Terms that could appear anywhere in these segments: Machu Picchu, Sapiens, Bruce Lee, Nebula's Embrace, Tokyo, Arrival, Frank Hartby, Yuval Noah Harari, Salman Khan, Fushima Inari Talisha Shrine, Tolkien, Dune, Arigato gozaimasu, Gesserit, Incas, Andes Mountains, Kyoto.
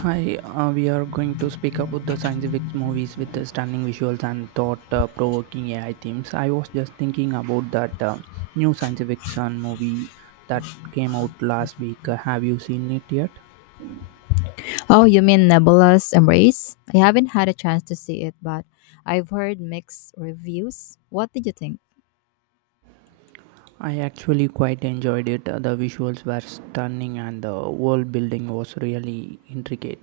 Hi, we are going to speak about the scientific movies with the stunning visuals and thought-provoking AI themes. I was just thinking about that new scientific sun movie that came out last week. Have you seen it yet? Oh, you mean Nebula's Embrace? I haven't had a chance to see it, but I've heard mixed reviews. What did you think? I actually quite enjoyed it. The visuals were stunning and the world building was really intricate.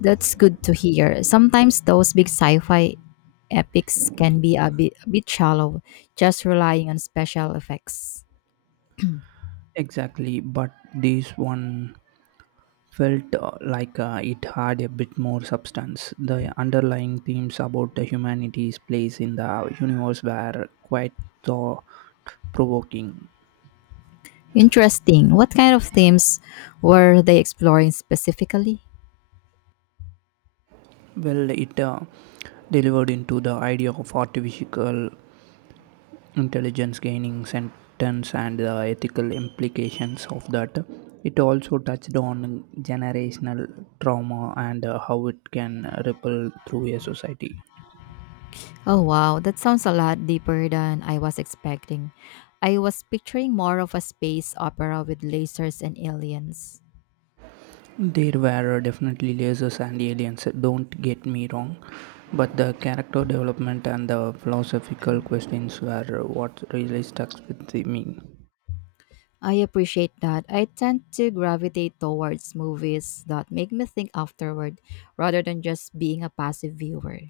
That's good to hear. Sometimes those big sci-fi epics can be a bit shallow, just relying on special effects. Exactly, but this one felt like it had a bit more substance. The underlying themes about the humanity's place in the universe were quite thought provoking. Interesting. What kind of themes were they exploring specifically? Well, it delivered into the idea of artificial intelligence gaining sentence and the ethical implications of that. It also touched on generational trauma and how it can ripple through a society. Oh, wow, that sounds a lot deeper than I was expecting. I was picturing more of a space opera with lasers and aliens. There were definitely lasers and aliens, don't get me wrong, but the character development and the philosophical questions were what really stuck with me. I appreciate that. I tend to gravitate towards movies that make me think afterward rather than just being a passive viewer.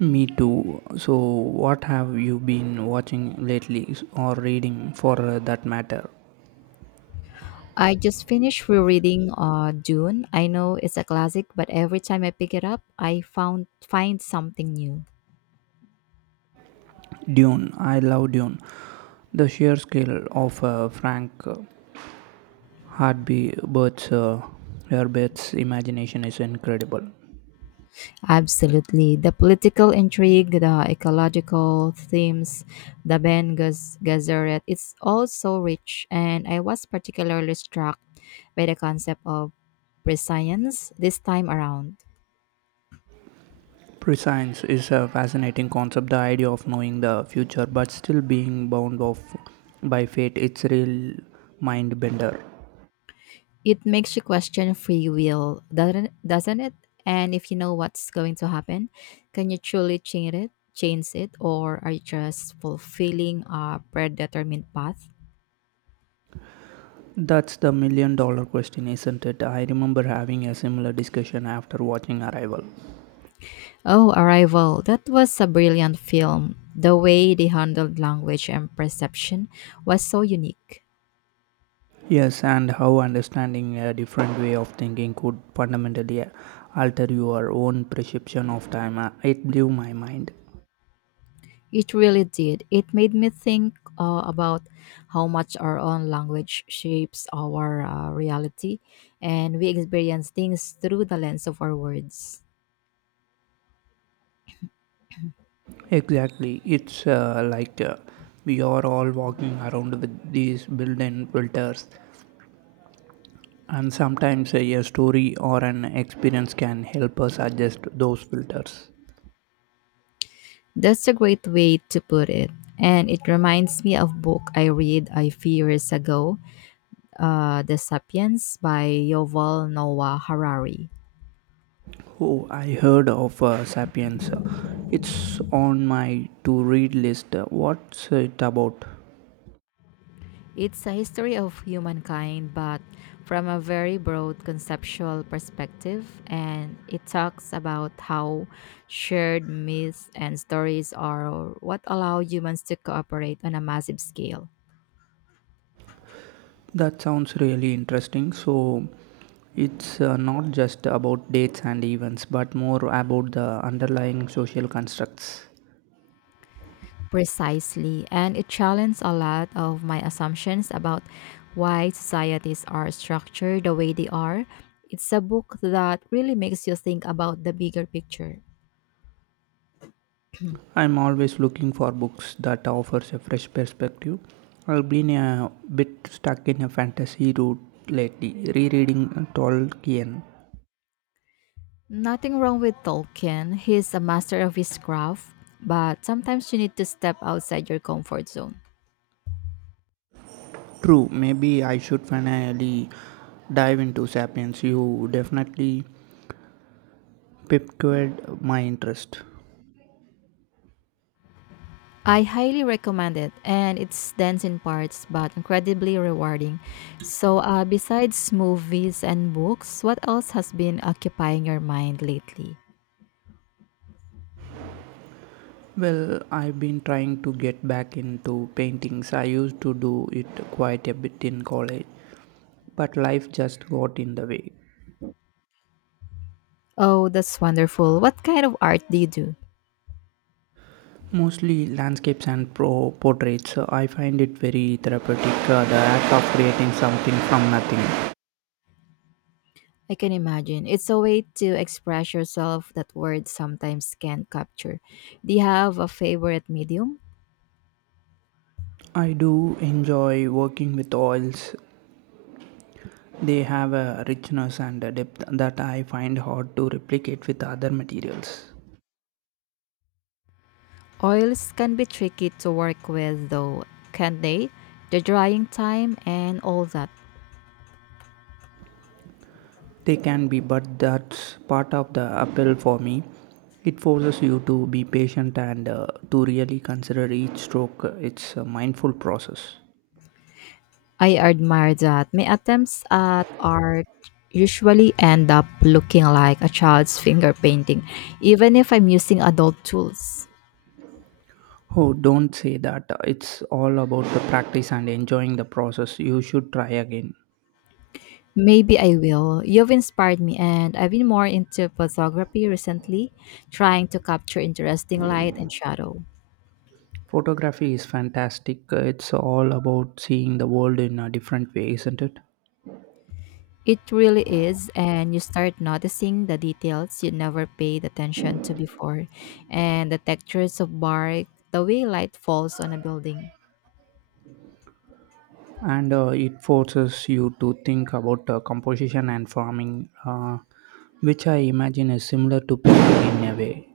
Me too. So, what have you been watching lately or reading for that matter? I just finished rereading Dune. I know it's a classic, but every time I pick it up, I found find something new. Dune. I love Dune. The sheer scale of Frank Hartby uh, Herbert's imagination is incredible. Absolutely. The political intrigue, the ecological themes, the Gesserit, it's all so rich, and I was particularly struck by the concept of prescience this time around. Prescience is a fascinating concept. The idea of knowing the future but still being bound off by fate. It's real mind bender. It makes you question free will, doesn't it? And if you know what's going to happen, can you truly change it? Change it, or are you just fulfilling a predetermined path? That's the million-dollar question, isn't it? I remember having a similar discussion after watching Arrival. Oh, Arrival! That was a brilliant film. The way they handled language and perception was so unique. Yes, and how understanding a different way of thinking could fundamentally alter your own perception of time. It blew my mind. It really did. It made me think about how much our own language shapes our reality, and we experience things through the lens of our words. Exactly. It's like we are all walking around with these built in filters. And sometimes a story or an experience can help us adjust those filters. That's a great way to put it. And it reminds me of book I read a few years ago, The Sapiens by Yuval Noah Harari. Oh, I heard of Sapiens. It's on my to read list. What's it about? It's a history of humankind, but from a very broad conceptual perspective, and it talks about how shared myths and stories are what allow humans to cooperate on a massive scale. That sounds really interesting. So, it's not just about dates and events, but more about the underlying social constructs. Precisely, and it challenged a lot of my assumptions about why societies are structured the way they are. It's a book that really makes you think about the bigger picture. I'm always looking for books that offers a fresh perspective. I've been a bit stuck in a fantasy route lately, rereading Tolkien. Nothing wrong with Tolkien, he's a master of his craft, but sometimes you need to step outside your comfort zone. True, maybe I should finally dive into Sapiens. You definitely piqued my interest. I highly recommend it, and it's dense in parts but incredibly rewarding. So, besides movies and books, what else has been occupying your mind lately? Well, I've been trying to get back into paintings. I used to do it quite a bit in college, but life just got in the way. Oh, that's wonderful. What kind of art do you do? Mostly landscapes and pro portraits. So, I find it very therapeutic, the act of creating something from nothing. I can imagine. It's a way to express yourself that words sometimes can't capture. Do you have a favorite medium? I do enjoy working with oils. They have a richness and a depth that I find hard to replicate with other materials. Oils can be tricky to work with, though, can't they? The drying time and all that. They can be, but that's part of the appeal for me. It forces you to be patient and to really consider each stroke. It's a mindful process. I admire that. My attempts at art usually end up looking like a child's finger painting, even if I'm using adult tools. Oh, don't say that. It's all about the practice and enjoying the process. You should try again. Maybe I will. You've inspired me, and I've been more into photography recently, trying to capture interesting light and shadow. Photography is fantastic. It's all about seeing the world in a different way, isn't it? It really is, and you start noticing the details you never paid attention to before, and the textures of bark, the way light falls on a building. And it forces you to think about composition and farming, which I imagine is similar to painting in a way.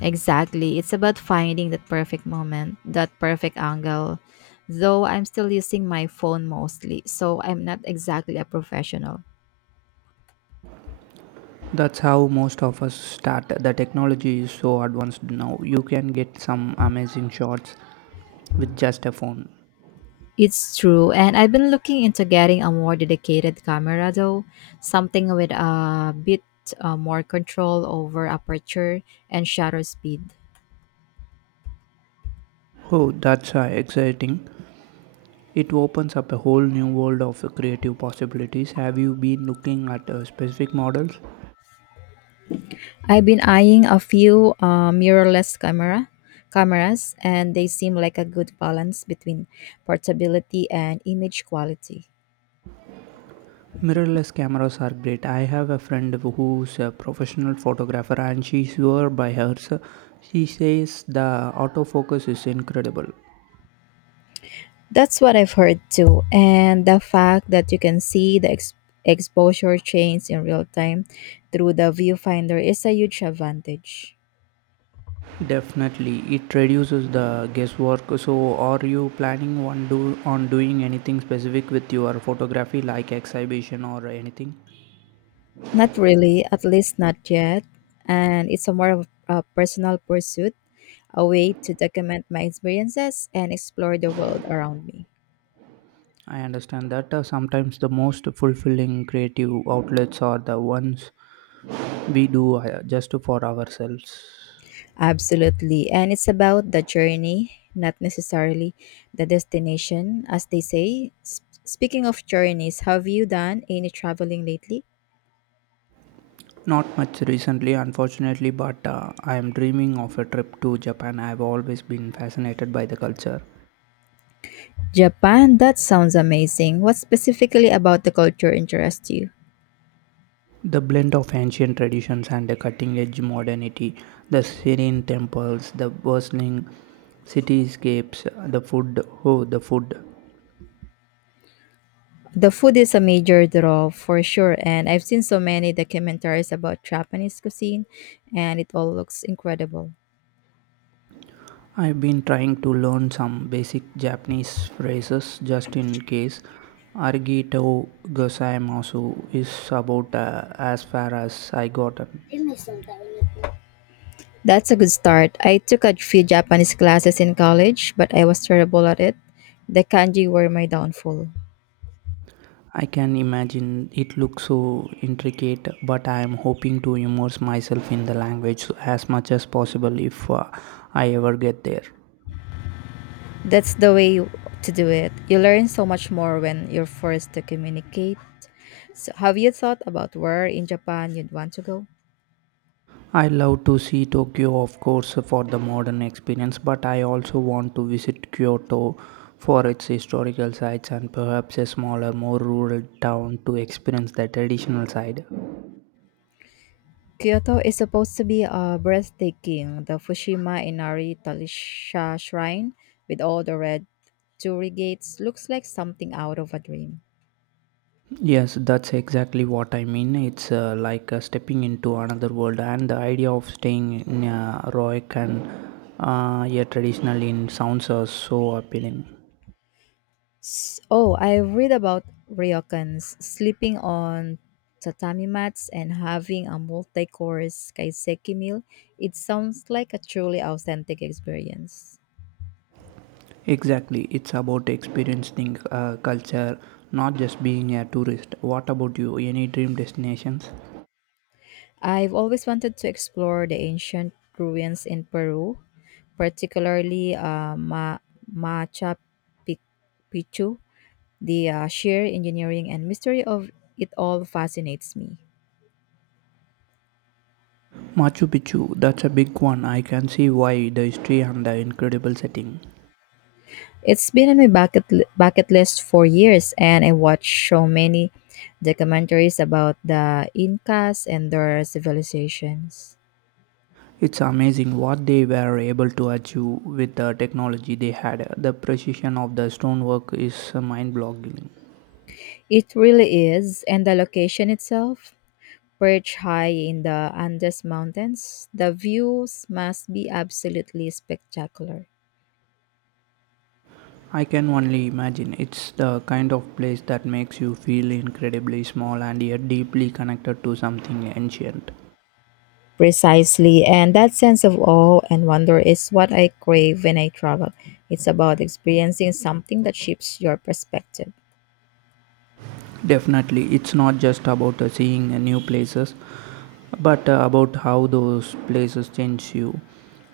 Exactly. It's about finding that perfect moment, that perfect angle. Though I'm still using my phone mostly, so I'm not exactly a professional. That's how most of us start. The technology is so advanced now. You can get some amazing shots with just a phone. It's true, and I've been looking into getting a more dedicated camera though, something with a bit more control over aperture and shutter speed. Oh, that's exciting. It opens up a whole new world of creative possibilities. Have you been looking at specific models? I've been eyeing a few mirrorless cameras, and they seem like a good balance between portability and image quality. Mirrorless cameras are great. I have a friend who's a professional photographer and she swear by hers. She says the autofocus is incredible. That's what I've heard too, and the fact that you can see the exposure change in real time through the viewfinder is a huge advantage. Definitely, it reduces the guesswork. So, are you planning on, on doing anything specific with your photography, like exhibition or anything? Not really, at least not yet. And it's a more of a personal pursuit, a way to document my experiences and explore the world around me. I understand that sometimes the most fulfilling creative outlets are the ones we do just for ourselves. Absolutely. And it's about the journey, not necessarily the destination, as they say. Speaking of journeys, have you done any traveling lately? Not much recently, unfortunately, but I am dreaming of a trip to Japan. I have always been fascinated by the culture. Japan, that sounds amazing. What specifically about the culture interests you? The blend of ancient traditions and the cutting edge modernity, the serene temples, the bustling cityscapes, the food. Oh, the food. The food is a major draw for sure, and I've seen so many documentaries about Japanese cuisine, and it all looks incredible. I've been trying to learn some basic Japanese phrases just in case. Arigato gozaimasu is about as far as I gotten. That's a good start. I took a few Japanese classes in college, but I was terrible at it. The kanji were my downfall. I can imagine it looks so intricate, but I am hoping to immerse myself in the language as much as possible if I ever get there. That's the way to do it. You learn so much more when you're forced to communicate. So, have you thought about where in Japan you'd want to go? I love to see Tokyo, of course, for the modern experience, but I also want to visit Kyoto for its historical sites and perhaps a smaller, more rural town to experience the traditional side. Kyoto is supposed to be breathtaking. The Fushima Inari Talisha Shrine, with all the red torii gates, looks like something out of a dream. Yes, that's exactly what I mean. It's like stepping into another world, and the idea of staying in a heroic and yet traditional in sounds so appealing. Oh, I read about ryokans sleeping on tatami mats and having a multi-course kaiseki meal. It sounds like a truly authentic experience. Exactly, it's about experiencing culture, not just being a tourist. What about you? Any dream destinations? I've always wanted to explore the ancient ruins in Peru, particularly Machu Pic- Picchu. The sheer engineering and mystery of it all fascinates me. Machu Picchu, that's a big one. I can see why the history and the incredible setting. It's been on my bucket list for years, and I watched so many documentaries about the Incas and their civilizations. It's amazing what they were able to achieve with the technology they had. The precision of the stonework is mind boggling. It really is, and the location itself perched high in the Andes Mountains, the views must be absolutely spectacular. I can only imagine it's the kind of place that makes you feel incredibly small and yet deeply connected to something ancient. Precisely, and that sense of awe and wonder is what I crave when I travel. It's about experiencing something that shifts your perspective. Definitely, it's not just about seeing new places, but about how those places change you.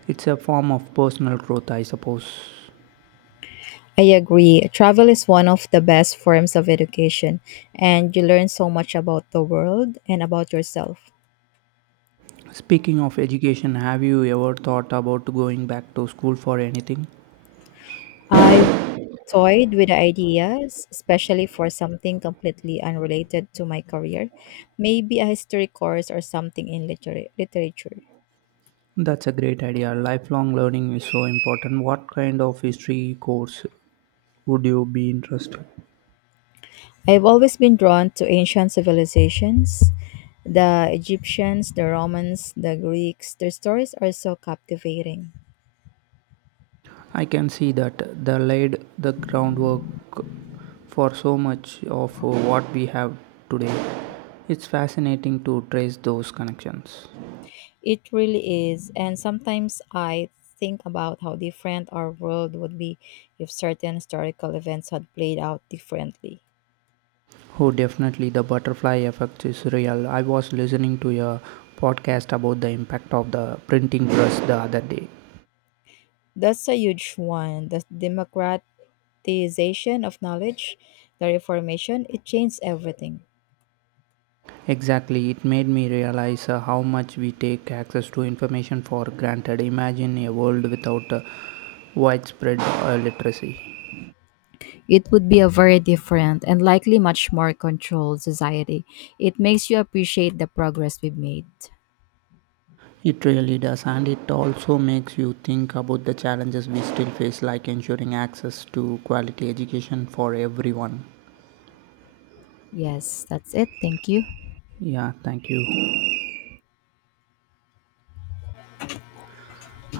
It's a form of personal growth, I suppose. I agree. Travel is one of the best forms of education, and you learn so much about the world and about yourself. Speaking of education, have you ever thought about going back to school for anything? I toyed with the ideas, especially for something completely unrelated to my career, maybe a history course or something in literature. That's a great idea. Lifelong learning is so important. What kind of history course would you be interested? I've always been drawn to ancient civilizations. The Egyptians, the Romans, the Greeks, their stories are so captivating. I can see that they laid the groundwork for so much of what we have today. It's fascinating to trace those connections. It really is, and sometimes I think about how different our world would be if certain historical events had played out differently. Oh, definitely the butterfly effect is real. I was listening to a podcast about the impact of the printing press the other day. That's a huge one. The democratization of knowledge, the reformation, it changed everything. Exactly, it made me realize how much we take access to information for granted. Imagine a world without widespread literacy. It would be a very different and likely much more controlled society. It makes you appreciate the progress we've made. It really does, and it also makes you think about the challenges we still face, like ensuring access to quality education for everyone. Yes, that's it. Thank you. Yeah, thank you.